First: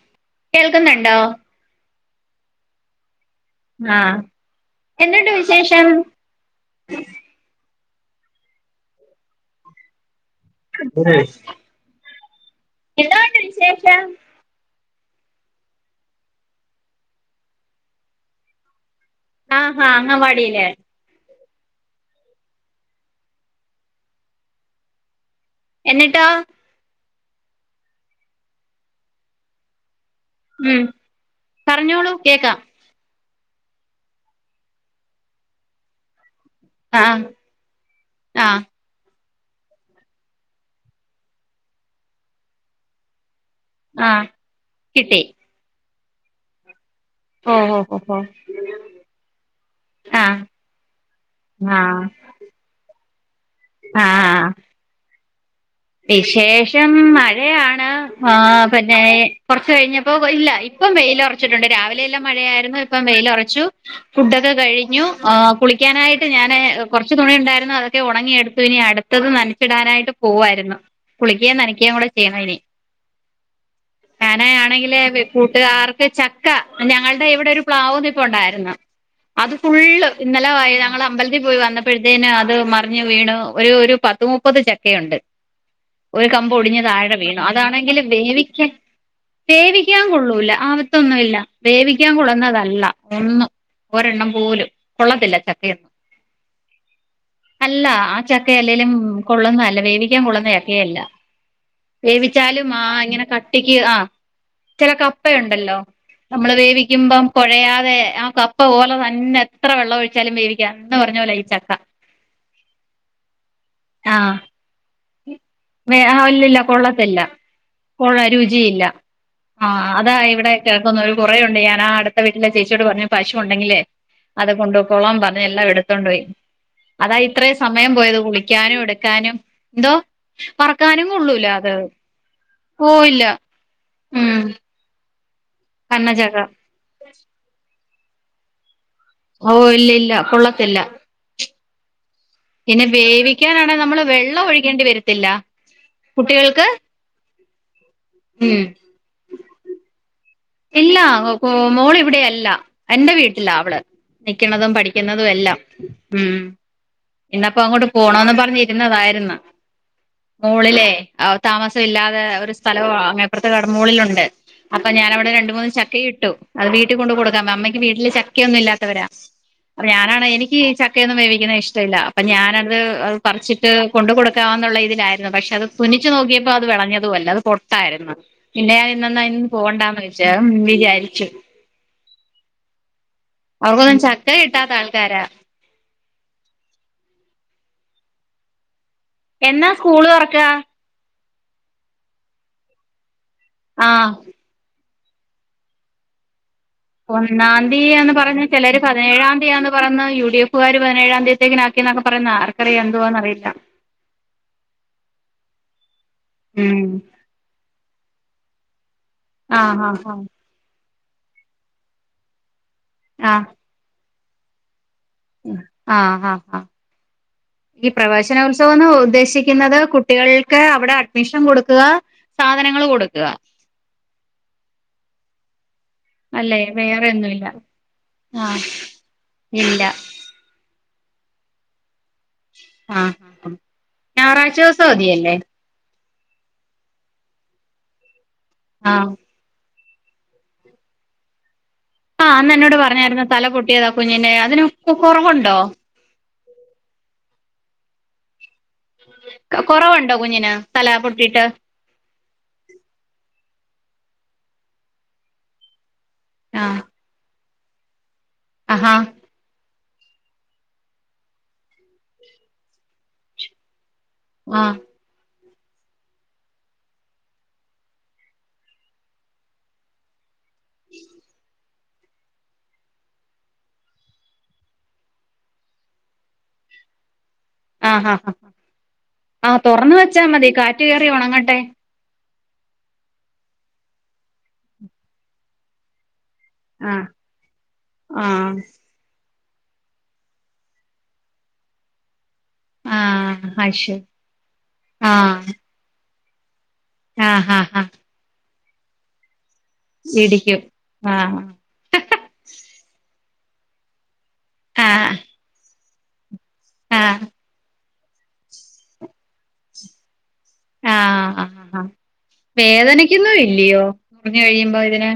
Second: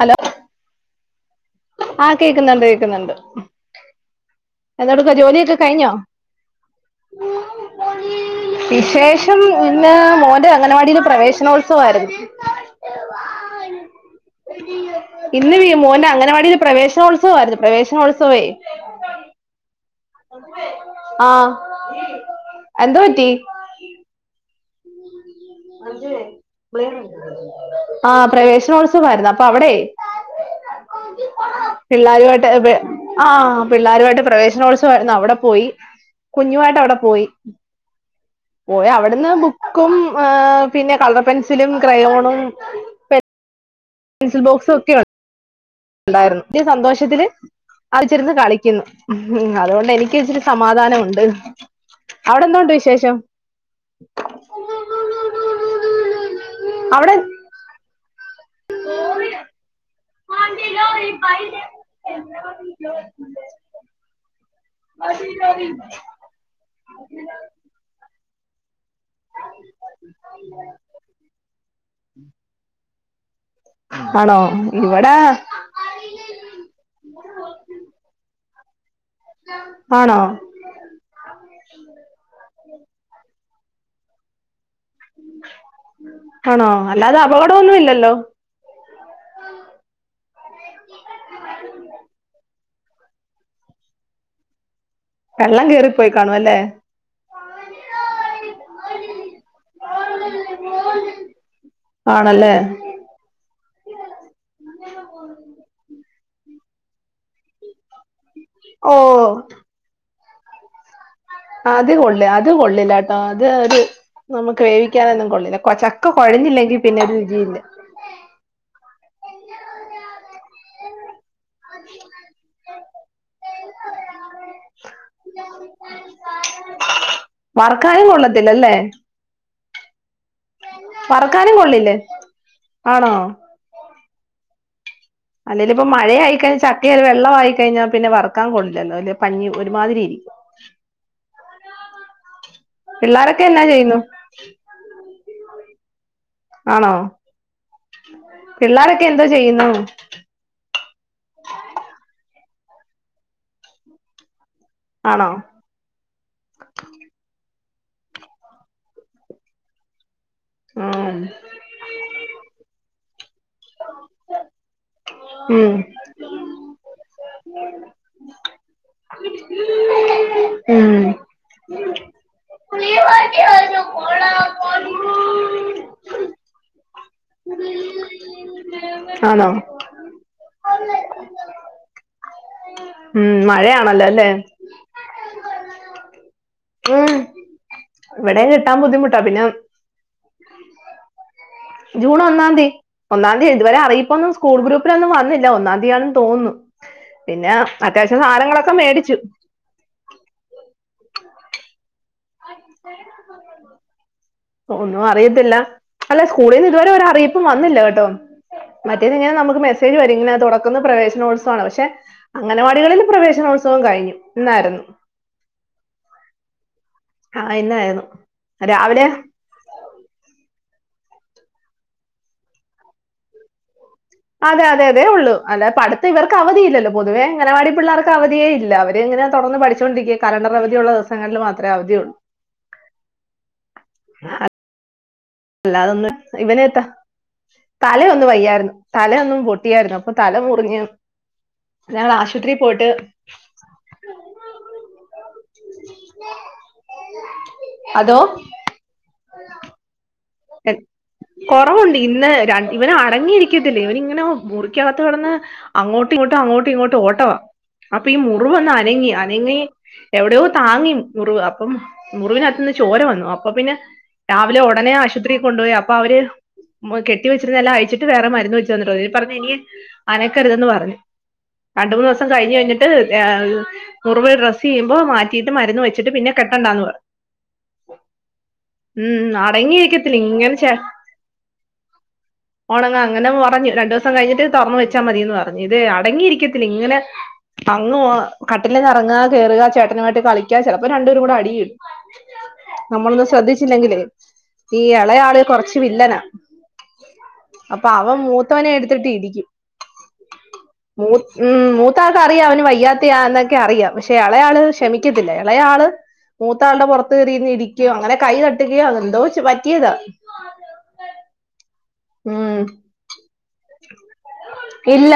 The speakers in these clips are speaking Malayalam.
ഹലോ കേൾക്കുന്നുണ്ടോ ആഹ് കേക്കുന്നുണ്ട് കേൾക്കുന്നുണ്ട് ആഹ എന്നിട്ട് വിശേഷം കഴിഞ്ഞോ വിശേഷം പിന്ന മോ ഇന്ന്. അംഗനവാടിൽ പ്രവേശനോത്സവമായിരുന്നു എന്തോ ഒണ്ടു വിശേഷം ഇന്ന് മോന്റെ അങ്ങനവാടി പ്രവേശനോത്സവമായിരുന്നു പ്രവേശനോത്സവേ ആ ആ എന്ത്‌ പറ്റി എന്നിട്ടോ [inaudible] ആ പ്രവേശനോത്സവമായിരുന്നു അപ്പൊ അവിടെ ഉം പറഞ്ഞോളൂ പിള്ളേരുവായിട്ട് എ കേക്കാം വേ ആ പിള്ളേരുമായിട്ട് പ്രവേശനോത്സവമായിരുന്നു അവിടെ പോയി കുഞ്ഞുമായിട്ട് അവിടെ ആഹ് പോയി ആഹ് പോയി അവിടുന്ന് ബു കും പിന്നെ കളർ പെൻസിലും ക്രയോണും ആഹ് പെൻസിൽ ബോക്സ് ഒക്കെയോ കിട്ടി ഉണ്ടായിരുന്നു വെല്യ സന്തോഷ്‌ ഓ ഓ ഓ ഓ അകത്തിരുന്നു കളിക്കുന്നു ഉ അതുകൊണ്ട് എനിക്ക് ആഹ് ഇച്ചിരി സമാധാനമു ണ്ട് ആഹ് അവിടെ എന്തോണ്ട് വിശേഷം ആഹ് വിശേഷം അവിടെ മഴയാണ് ആ ആ പിന്നെ കുറച്ച് കഴിഞ്ഞപ്പോ ഇല്ല ഇപ്പൊ വെയിൽ ഉറച്ചിട്ടുണ്ട് രാവിലെ എല്ലാം മഴയായിരുന്നു ഇപ്പം വെയിലൽുറച്ചു ഫുഡ് കഴിഞ്ഞു കുളിക്കാനായിട്ട് ഞൻ കുറച്ച് തുണിുണ്ടായിരുന്നു അതൊക്കെ ഉണങ്ങിടു തുനി അട് റ്റത് നനച്ചിടാനായിട്ട് പോവമായിരുന്നു കുളിക്യേം നനക്യേം കൂടെ ചെയ്യണം ഇനി ആണോ ന്നനാ ആണെങ്കില് ഇവിടെ കൂട്ടുകാർക്ക് ചക്ക ഞങ്ങളുടെ ഇവിടെ ഒരു പ്ലാവ് നിൽപ്പുണ്ടാരുന്നു അത് ഫുള്ള് ആണോ ഇന്നലെ വയി ഞങ്ങൾ അമ്പലത്തിൽ പോയി വന്നപ്പോഴത്തേന് അത് മറിഞ് വീണ് ഒരു ഒരു പത്ത് മുപ്പത് ച ഒക്കെയുണ്ട് ഒരു കമ്പ് ആണോ ഒടിഞ്ഞ് അല്ലാതെ താഴെ വീണു അപകടമൊന്നും അതാണെങ്കിൽ ഇല്ലല്ലോ വേവിക്ക വേവിക്കാൻ കൊള്ളൂല്ല ആപാത്തൊന്നുമില്ല വേവിക്കാൻ കൊള്ള്നാ നാതല്ല ഒന്നും ഒരെണ്ണം പോലും കൊള്ളത്തില്ല വെള്ളം ചക്കയൊന്നും കേറിപ്പോയി കാണും അല്ലേ അല്ല ആ ചക്ക അല്ലേലും കൊള്ളുന്ന അല്ല വേവിക്കാൻ കൊള്ള ല്ല ആണല്ലേ വേവിച്ചാലും ആ ഇങ്ങനെ കട്ടിക്ക് ആ ചില കപ്പയ ഉണ്ടല്ലോ നമ്മള് വേവിക്കുമ്പം പുഴയാതെ ആ കപ്പ ഓ പോലെ തന്നെ എത്ര വെള്ളം ഒഴിച്ചു ചലമേവുക അത് കൊള്ളില്ല അത് കൊള്ളില്ല ട്ടോ അത് ഒരു നമുക്ക് വേവ [unintelligible] കൊള്ളേ വേ ഒല്ലല്ല കൊള്ളത്തില്ല കൊള്ള രുചിയില്ല ആഹ അതാ ഇവിടെ കേൾക്കുന്ന കുറേയുണ്ട് ഞാൻ ആ അടുത്ത വീട്ടിലെ ചേച്ചിയോട് പറഞ്ഞു പശു ഉണ്ടെങ്കിലേ അത് കൊണ്ട്യ്കോ ളാൻ പറഞ്ഞഞ് എല്ലാം എടുത്തണ്ട് പോയി അതാ ഇത്രയും സമയം വറുക്കാനും പോയത് കൊള്ളത്തില്ലല്ലേ കുളിക്കാനും എടുക്കാനും എന്തോ പറക്കാനും കൊള്ളൂല വറക്കാനും അത് കൊള്ളില്ലേ ആണോ പോയില്ല ഉം അല്ലേല് ഇപ്പ മഴയായി കന്നച്ചക്ക കഴി ചക്കയെ ല് വെള്ളം ആയി കഴിഞ്ഞാ പിന്നെ വർക്കാൻ കൊള്ളില്ല അ പനി ഓ ഇല്ല ഒരുമാതിരി ഇല്ല ഇരിക്കും കൊള്ളത്തില്ല പിന്നെ പിള്ളോരൊക്കെ എന്നാ വേവിക്കാനാണെങ്കിൽ ചെയ്യുന്നു നമ്മള് വെള്ളം ഒഴിക്കേണ്ടി വരത്തില്ല കുട്ടികൾക്ക് ആണോ ഉം പിള്ളാരൊക്കെ എന്തോ ചെയ്യുന്നു ഇല്ല മോൾ ഇവിടെയല്ല എന്റെ വീട്ടിലാ അവള് ക്കുന്നതും പഠിക്കുന്നതും ആണോ എല്ലാം ഇപ്പങ്ങോട്ട് പോണോന്ന് പറഞ്ഞിരുന്നതായിരുന്നു മോളിലെ ഉം താമസം ഇല്ലാതെ ഒരു സ്ഥലവാ അപ്പർത്തെ കടമോളിലുണ്ട് അപ്പോ ഞാനവിട് രണ്ട് മൂന്ന് ഉം ചക്കയീട്ടു അത് വീട്ടികൊൺ കൊണ്ട് കൊടുക്കാൻ അമ്മയ്ക്ക് വീട്ടില് ചക്കയൊന്നും ഇല്ലാത്തവരാ അപ്പൊ ഞാനാണ് എനിക്ക് ഉം ചക്കയൊന്നും വേവിക്കുന്ന ഇഷ്ടയില്ല അപ്പൊ ഞാനത്ത് പറിച്ചിട്ട് കൊണ്ട് കൊടുക്കാന്നുള്ള ഇതിലായിരുന്നു പക്ഷെ അത് തുനിച്ച് നോക്കിയപ്പോ അത് വെളഞ്ഞതുഅല്ല അത് പൊട്ടായിരുന്നു പിന്നെ ഞാൻ ആണോ ഇന്നൊന്നുഐന് പോകണ്ടാന്ന് വിചാരിച്ചു ഉം അവർക്കൊന്നും മഴയാണല്ലോ അല്ലേ ചക്ക കിട്ടാത്ത ആൾക്കാരാ ഊം ഇവടേം കിട്ടാൻ ബുദ്ധിമു എന്നാ സ്കൂള് തോറക്കാ ജൂൺ ഒന്നാന്തി ഒന്നാന്തിതുവരെ ആഹ് അറീപ്പൊന്നും സ്കൂൾ പ്പൊന്നും വന്നില്ല ഒന്നാന്തി ആണെന്ന്തോന്നുന്നു ഒന്നാന്തിയാന്ന് പറയ്ന്ന് ചിലര് മേടിച്ചു പതിനേഴാം തീതിയാന്ന് പറുയ്ന്ന് യു ഡി എഫുകാര് പതിനേഴാം തീയതിത്തേക്ക്‌ എന്നൊക്കെ പറയുന്നു ആർക്കറിയാം എന്തുവാന്നറിയില്ല ഒന്നും അറിയത്തില്ല അല്ല ഉം സ്കൂളീന്നിതുവരെ ഒരു അറീപ്പും വന്നില്ല [unintelligible] മറ്റേത്ങ്ങനെ നമക്ക്‌ ആഹ് മെസജ് ആഹ് വരും തുറക്കുന്ന് പറഞ് നോട്സ് ആണ് പഷേ അംഗനവാടികളിൽ ആഹ് പ്രവേശനോത്സവം കഴിഞ്ഞു ഇന്നായിരുന്നു ആഹ് ആഹ് ആഹ് ആഹ് ഈ ഇന്നായിരുന്നു പ്രവേശനോത്സവോന്ന് രാവിലെ ഉദ്ദേശിക്കുന്നത് കുട്ടികൾടെ അവിടെ അഡ്മിഷൻ കൊടുക്കുക. സാധനങ്ങൾ കൊടുക്കുക.. അതെ അതെ അതെ ഉള്ളു അല്ലാതെ പഠ ഇവർക്ക്‌ അല്ലേ അവധിയില്ലല്ലോ വേറെ പൊതുവെ ഒന്നുമില്ല അങ്ങനവാടി പിള്ളേർക്ക് അവധിയെ ആഹ് ഇല്ല അവരിങ്ങനെ തൊടർന്ന് ഇല്ല പഠിച്ചുകൊണ്ടരിക്കും കലണ്ടർ അവധിയുള്ള ങ്ങളിൽ മാത്രേ അവധി ഉള്ളൂ ആഹ് ഞായറാഴ്ച ദിവസം അ വധിയല്ലേ അത് ആന്ന് ഇവനേത വയ്യായിരുന്നു ആഹ് തലേയൊന്നു പൊട്ടി ട്ടായാരുന്നു അപ്പൊ തല മുറിഞ്ഞു ആഹ് അന്ന് എന്നോട് പറഞ്ഞായിരുന്ന തല പൊട്ടിയതാ കുഞ്ഞിന്റെ അതിന് കൊറവു ണ്ടോ അതോ കൊറവുണ്ടോ കൊറവുണ്ട് ഇന്ന് ര ഇവന അടങ്ങിയിരിക്ക തില്ല ഇവനിങ്ങനെ മുറിക്കകത്ത് കടന്ന് അങ്ങോട്ട് ട്ട ഇങ്ങട്ട് അങ്ങോട്ട് ആഹ് ഇങ്ങോട്ട് ഓട്ടവാ അപ്പ ഈ മുറി വന്ന് ആഹാ അനങ്ങി അനങ്ങി എവിടെയോ താങ്ങി മുറിവ് അപ്പം മുറിവിനകത്തു നിന്ന് ചോര വന്നു അപ്പൊ പിന്നെ രാവിലെ ആഹ് ഉടനെ ആശ ആശുപത്രി കൊണ്ടുപോയി അപ്പൊ അവര് കെട്ടി വച്ചിരുന്നെല്ലാം അയ്ച്ചിട്ട് വേറെ മരുന്ന് വെച്ച് തന്നിട്ട് പറഞ്ഞഞ് ഇനി അനക്കരുതെന്ന് പറഞ്ഞു രണ്ട് മൂന്ന് ദിവസം കഴിഞ്ഞ് കഴിഞ്ഞിട്ട് ർ മുറിവ് ഡ്രസ്സ് ചെയ്യുമ്പോ മാറ്റിയിട്ട് മരുന്ന് വെച്ചിട്ട് പിന്നെ കെട്ടണ്ടാന്ന് പറ ആഹ ആ ആ തുറന്ന് വെ അടങ്ങിയിരിക്കത്തില്ല ച്ചചാ മതി കാറ്റുകേറി ഒണങ്ങട്ടെ ഓണങ്ങ അങ്ങനെ പറഞ്ഞു രണ്ടു ദിവസം കഴിഞ്ഞിട്ട് തുറന്നു വെച്ചാ മതിന്ന് പറഞ്ഞു ഇത് അടങ്ങിയിരിക്ക ത്തില്ല ഇങ്ങനെ ആഹ് അങ്ങുവ ആഹ് കട്ടിലേന്ന് ഇറങ്ങാ കേറുക ചേട്ടനുമായിട്ട് കളിക്ക ചിലപ്പോ രണ്ടേരുംകൂടെ അടിയിടും നമ്മളൊന്നും ആഹ് അത് ശ്രദ്ധിച്ചില്ലെങ്കിലേ ശരി ഈ ഇളയാള് ആഹ് കൊറച്ച് വില്ലന ആഹ് ആഹ് അപ്പൊ ആഹ് അവ മൂത്ത് ത്തവനെ എടുത്തിട്ട് ഇടിക്കും ഇടിക്കും മൂ ആഹ് ഉം മൂത്ത ആക്ക അറിയാം അവന് വയ്യാത്തയാ എന്നൊ അറിയാം പക്ഷ പക്ഷെ ഇളയാള് ആഹ് ക്ഷമിക്കത്തില്ല ഇളയാള് മൂത്താളുടെ പുറത്ത് ആഹ് കറിരുന്ന് ഇടി ക്യ അങ്ങനെ കൈ കട്ടുകയോ അ എന്തോ റ്റിയത ആഹ ആ ആഹ് വേദനക്കൊന്നും ഇല്ലയോ മുറഞ്ഞഞ് കഴിയുമ്പോ ഇതിന് ഇല്ല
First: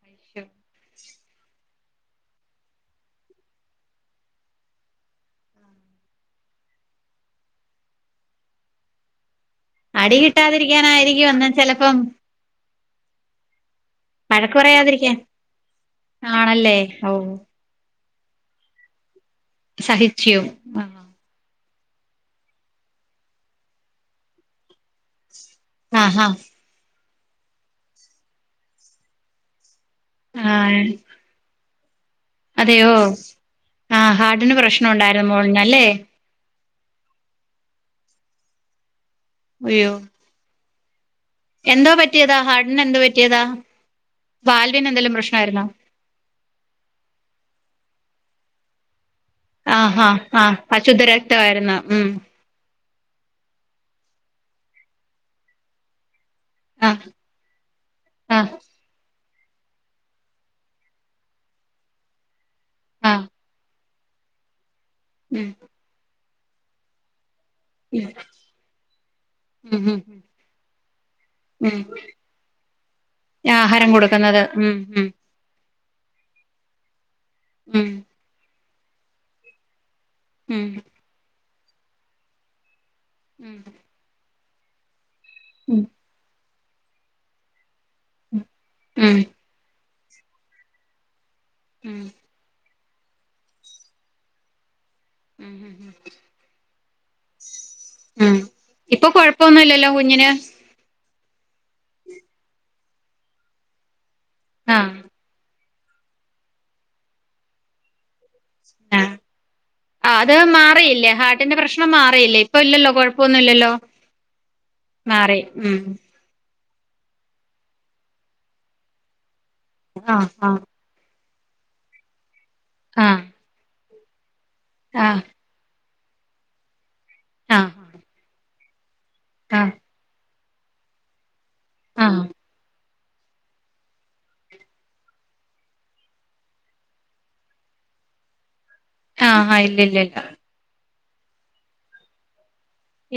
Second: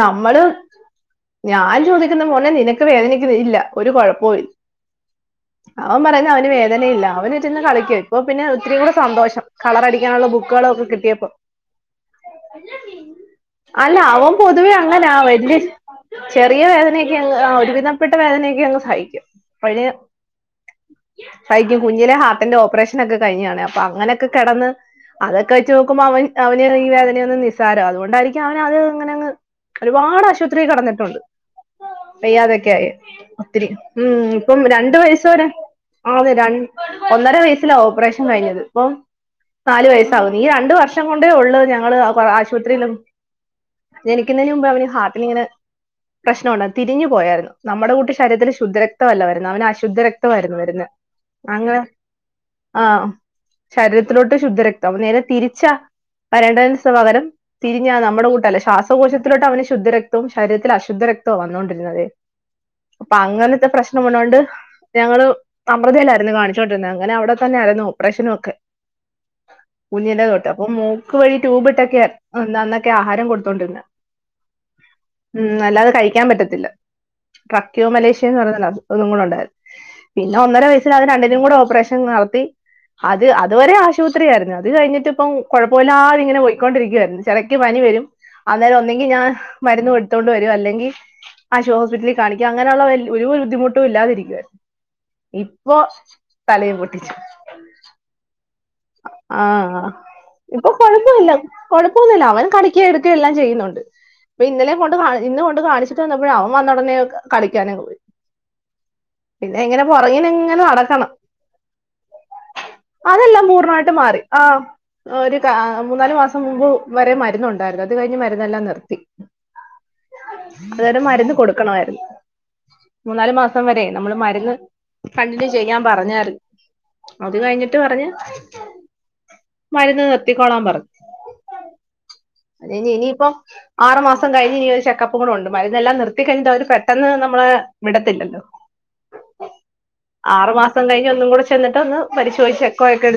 നമ്മള് ഞാൻ ചോദിക്കുന്ന മോനെ നിനക്ക് വേദനക്കുന്ന ഇല്ല ഒരു കുഴപ്പവുംമില്ല അവൻ പറയുന്നെ അവന് വേദനയില്ല അവനറ്റിന്ന് കളിക്കും ഇപ്പൊ പിന്നെ ഒത്തിരി കൂടെ സന്തോഷം അടി കളറടിക്കാനുള്ള ബുക്കുകളും ഒക്കെ കിട്ടിയപ്പോ കിട്ടാതിരിക്കാനായിരിക്കും അന്നാ ചിലപ്പം അല്ല അവൻ പൊതുവേ അങ്ങനെ പറയാതിരിക്കാൻ ആവല്ല്യ ചെറിയ ആണല്ലേ ഓ വേദനയൊക്കെ ഒരു പ്രപ്പെട്ട വേനൊക്ക ൾ സഹിക്കും സഹിക്കും ആഹ് പഴയ കുഞ്ഞിലെ ഹാർട്ടിന്റെ ഓപ്പറേഷൻ ഒക്കെ കഴിഞ്ഞാണ് അപ്പൊ അങ്ങനെയക്കെ കിടന്ന് അതൊക്കെ വെച്ച് നോക്കുമ്പോൾ ആഹ് അവൻ അവന് ഈ വേദന നിസ്സാരം അതുകൊണ്ടായിരിക്കും അവൻത്ങ്ങനങ്ങ് ഒരുപാട് അശുവദ് ആഹ് ത്രീ ആഹ് കടന്നിട്ടുണ്ട് വെയ്യാതൊക്കെ ആയി അതെയോ ഒത്തിരി ഉ ആഹ് ഹാർട്ടിന് ഇപ്പം പ്രശ്നം രണ്ട വയസ്സ ഉണ്ടായിരുന്നു വരെ മോളിനല്ലേ ആതെ ര ഒന്നര വയസ്സിലാ ഓപ്പറേഷൻ കഴിഞ്ഞത് ഇപ്പൊ നാല് അയ്യോ വയസ്സാവുന്നു ഈ രണ്ട വർഷം ഷം കൊണ്ടേ ഉള്ളൂ എന്തോ ഞങ്ങള് പറ്റിയതാ ഹാർട്ടിന് ആശുപത്രിയിലും എന്തോ പറ്റിയതാ എനിക്ക ഇുന്നതിന് മുമ്പ് അവന് വാൽവിന് എന്തെലും ഹാട്ടിനിങ്ങനെ പ്രശ്നമായിരുന്നോ പ്രശ്നമുണ്ട തിരിഞ്ഞു പോയരുന്നു നമ്മുടെ കൂട്ട ഇക്കാര്യത്തില് ശുദ്ധ രക്ത ആഹ് ഹാ ഹാ അശുദ്ധരക്തമായിരുന്നു അങ്ങനെ ഉം ആ ശരീരത്തിലോട്ട് ശുദ്ധരക്തം നേരെ തിരിച്ചാ പ രണ്ട് ദിവസം ആഹ് പകരം തിരിഞ്ഞാ നമ്മുടെ ആഹ് കൂട്ടല്ല ശ്വാസകോശ പ് ലിട്ടാവനു ശുദ്ധരക്തം വും ശരീരത്തിൽ അശുദ്ധരക്തവാ വന്നുകൊണ്ടിരുന്നത് അപ്പൊ ആഹ് അങ്ങനത്തെ പ്രശ്ന നമ്മള് പണ്ട് ഞങ്ങള് ഉം സമൃതെല ന്ന് കാണിച്ചോണ്ട്ര്ന്നെ അങ്ങനെ അവിടെ തന്നാര്ന്നു പ്പറേഷനൊക്കെ ഉം ഉം കുഞ്ഞില് തൊട്ട് അപ്പൊ മൂക്ക് വഴി ഉം ഉം ട്യൂബ്ട്ടൊക്കെ നന്നൊക്കെ ആഹാരം കൊടുത്തോണ്ടിര്ന്നെ ആഹാരം കൊടുക്കുന്നത് ഉം ഉം അല്ലാതെ കഴിക്കാൻ പറ്റത്തില്ല തക്ക്യോ ഉം മലേഷ്യൻ ന്ന് പറയുന്നതാ ഒന്നുങ്ങുണണ്ടായ പിന്നെ ഒന്നര ഉം വയസ്സിലത് രണ്ടിന്നും കൂടെ ഒ പെഷൻ നളത്തി അത് ഉം അതുവരെ ആശുപത്രി ആയിരുന്നു ത് കഴിഞ്ട്ട് പ്പം ഉം കൊഴപ്പുല്ലാതിങ്ങനെ പോയ്‌ കൊണ്ടിരിക്യായിരുന്നു ചെലക്ക് പനി വരും അന്നേരം ഒന്നെങ്കി ഉം ഞാൻ മര്ന്ന് എട്ത്തോണ്ട് വരും അല്ലെങ്കി ആശ ഉം ഉം ഹോസ്പിറ്റലിൽ കാണിക്ക അങ്ങനുള്ള വൽ ഒരു ബുദ്ധിമുട്ടും ഇല്ലാതിരികായിരുന്നു ഇപ്പൊ തലയ് പൊട്ട [unintelligible] ഇമ് ഇപ്പൊ കൊഴപ്പൊന്നുല്ലല്ലോ കുഞ്ഞിന് കൊഴപ്പൊന്നുല്ല അവൻ കളിക്കേം എടുക്കേം എല്ലാം ചെയ്യുന്നുണ്ട് ഇന്നലെ ആഹ് കൊണ്ട് കാണി ഇന്ന് കൊണ്ട് കാണിച്ച് ചെന്നപ്പോഴ അവൻ വന്ന ഉടനെ കളിക്കാനാങ്ങ്പോയി ആ ആ അത് ഇങ്ങനെ നടക്കണം. മാറിയില്ലേ ഹാർട്ടിന്റെ പ്രശ്നം മാറിയില്ലേ ഇപ്പം ഇല്ലല്ലോ കൊഴപ്പൊന്നുല്ലല്ലോ ർനായിട്ട് മാറി ആഹ് ഒരു മാറി കാ ഉം മൂന്നാല് മാസം മുമ്പ്- വരെ മരുന്നുണ്ടായിരുന്നു അത് കഴിഞ്ഞ് മരുന്നെല്ലാം നിർത്തി ആഹ് ആഹ് അത്വരെ മരുന്ന് കൊടുക്കണവായിരുന്നു ആഹ് മൂന്നാല് മാസം വരെ നമ്മള് മരുന്ന് ആഹ് കണ്ടിന്യൂ ചെയാം പറഞ്ഞാര്ന്ന് അത് ആഹ് കഴിഞ്ഞിട്ട് പറഞ് ഉ ആഹ് മരുന്ന് നിർ ത്തി കോളാൻ പറഞ് ആഹ് ഇനി ഇനിയിപ്പം ആറു മാസം കഴിഞ്ഞ് ഇനി ഒരു ചെക്കപ്പും കൂടെ ഒണ്ട് മരുന്നെല്ലാം നിർത്തി കഴിഞ്ഞിട്ട് അവര് പെട്ടെന്ന് നമ്മള വിടത്തില്ലല്ലോ ആഹ് ആഹ ഇല്ലില്ല ഇല്ല ന്നും കൂടെ ചെന്നിട്ടൊന്ന് പരിശോധിച്ച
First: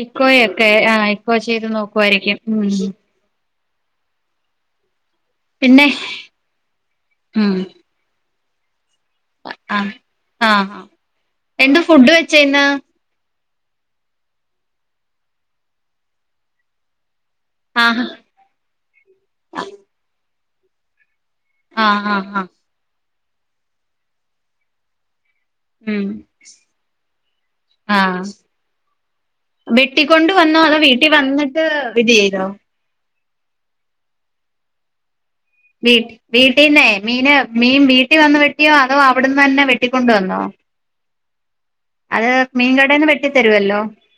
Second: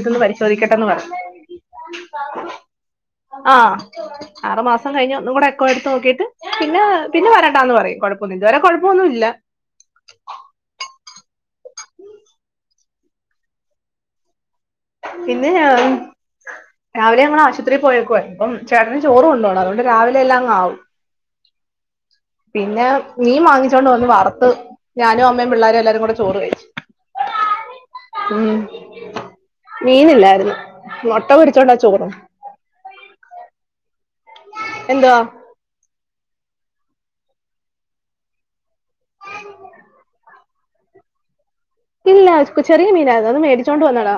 ഇക്കോയൊക്കെ ആ ഇക്കൊ ചെയ്ത് നോക്കുവായിരിക്കും ഹും ങാ ആറ് മാസം കഴിഞ്ഞു ഒന്നുംകൂടെ പിന്നെ എക്കോഎടുത്ത് നോക്കീട്ട് പിന്നെ പിന്നെ വരണ്ടാന്ന് പറയും കൊഴപ്പ ഇത് വരേ കൊഴപ്പോന്നൂല്ല ങാ ങാ ങാ എന്ത് ഫുഡ് വെച്ചേന്ന് ഇന്ന് ഞാൻ രാവിലെ ണം ആശുത്രീ ആഹ് പോയേക്കുവാരുന്നു ചേട്ടന് ചോറുകൊണ്ട് പോണം. അതുകൊണ്ട്‌ രാവിലെല്ലാം ആവും ങാ ങാ ങാ പിന്നെ മീൻ വാങ്ങിച്ചോണ്ട് വന്ന് വറുത്ത് ഞാനും അമ്മയുംപിള്ളേരെല്ലാരും ഉം കൂടെ ചോറ് കഴിച്ചു. ആഹ് ഉം വെട്ടിക്കൊണ്ട് മീനില്ലായിരുന്നു വന്നോ? അതോ വീട്ടിൽ മുട്ട വന്നിട്ട് പൊരിച്ചോണ്ടാ ചോറും വെട്ടിയേതോ? എന്തുവാ? വീ വീട്ടീന്നേ മീന് മീൻ വീട്ടി വന്ന് വെട്ടിയോ അ അതോ അവിടുന്ന് തന്നെ വെട്ടിക്കൊണ്ടുവന്നോ? ഇല്ല ചെറിയ മീൻകടേന്ന് മീനായിരുന്നു. അത് വെട്ടിത്തരുവല്ലോ മേടിച്ചൊണ്ട് വന്നടാ.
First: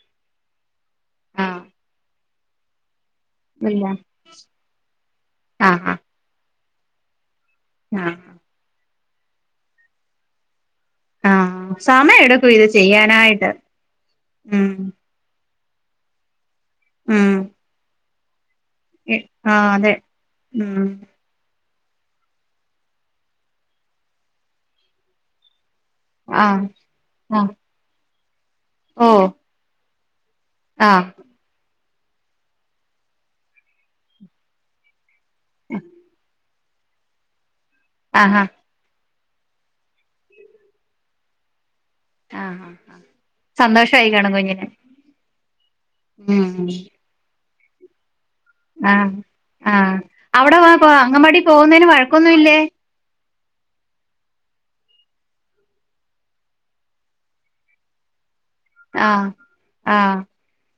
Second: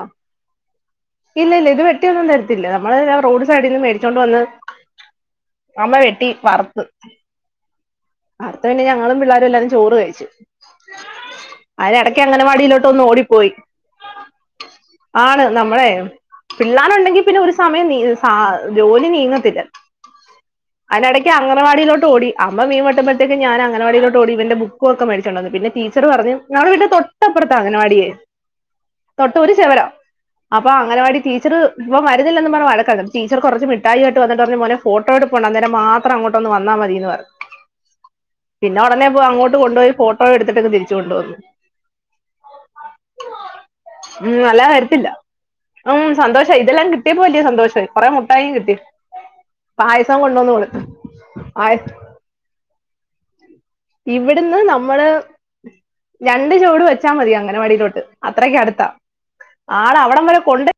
ഇല്ല ആഹ് ഇല്ല ഇത് വെട്ടി ഒന്നും തര ത്തില്ല നമ്മള് റോഡ് സൈഡിൽ നിന്ന് ഇല്ല മേടിച്ചോണ്ട് വന്ന് ആഹ് അമ്മ ആഹ് വെട്ടി വറ് ആഹ് അടുത്തതങ്ങനെയാ ഞങ്ങളും പിള്ളാരും എല്ലാരും ചോറ് കഴിച്ചു. ആഹ് സമയം അതിനിടക്ക് എടുക്കും ഇത് അഗനവാടിയിലോട്ട് ഒന്ന് ചെയ്യാനായിട്ട് ഓടിപ്പോയി ഉം ആണ്. നമ്മളേ പിള്ളാരുണ്ടെങ്കിൽ ഉം പിന്നെ ഒരു സമയം നീ ആഹ് ജോലി നീങ്ങത്തില്ല ആഹ് അതെ ഉം അതിനിടക്ക് അങ്ങോ വാടിയിലോട്ട്ഓടി അമ്മ മീൻ വെട്ട് പ്പോഴത്തേക്ക് ഞാൻ അംഗനവാടിയിലോട്ട് ഓടി. ഇവന്റെ ബുക്കും ഒക്കെ മേടിച്ചോണ്ടു വന്ന് പിന്നെ ടീ ടീച്ചർ പറഞ്ഞു ആഹ് ഞങ്ങടെവീടിന്റെ ആഹ് തൊട്ടപ്പുറത്താ അഗനവാടിയേ ഓ തൊട്ട് ഒരു ചെവര അപ്പൊ ആഹ് അഗനവാടി ടീച്ചറ് ഇപ്പ വരുന്നില്ലെന്ന് പറഞ്ഞ് വഴക്കായിരുന്നു. ടീച്ചർ കുറച്ച് മിട്ടായിട്ട് വന്നിട്ട്പറഞ്ഞു മോനേ ഫോ ട്ടോ എടുപ്പുണ്ട് അന്നേരം മാത്രം അങ്ങോട്ടൊന്ന് വന്ന ന്നാ മതിന്ന് പറ ആഹ് ആഹ് പിന്നെ ഉടനെ അപ്പ അങ്ങോട്ട് കൊണ്ടുപോയി ഫോട്ടോ എടുത്തിട്ട് തിരിച്ച് കൊണ്ടുവന്നു ആഹ് സന്തോഷമായി കാണും ഉം അല്ല കുഞ്ഞിന് വരത്തില്ല ഉം സന്തോഷം ഉം ഇതെല്ലാം കിട്ടിയപ്പോല്ലേ സന്തോഷം ത് പറയ ആഹ് ആഹ് കൊണ്ടുവന്ന് അവിടെ കൊടുത്തു അങ്ങവാടി പായ പോകുന്നതിന് വഴക്കൊന്നുമില്ലേ ഇവിടുന്ന് നമ്മള് രണ്ട് ചുവട് വെച്ചാ മതി അംഗനവാടിയിലോട്ട് അത്രക്ക് അടുത്താ ആഹ് ആഹ് ആളവടം വരെ കൊണ്ട്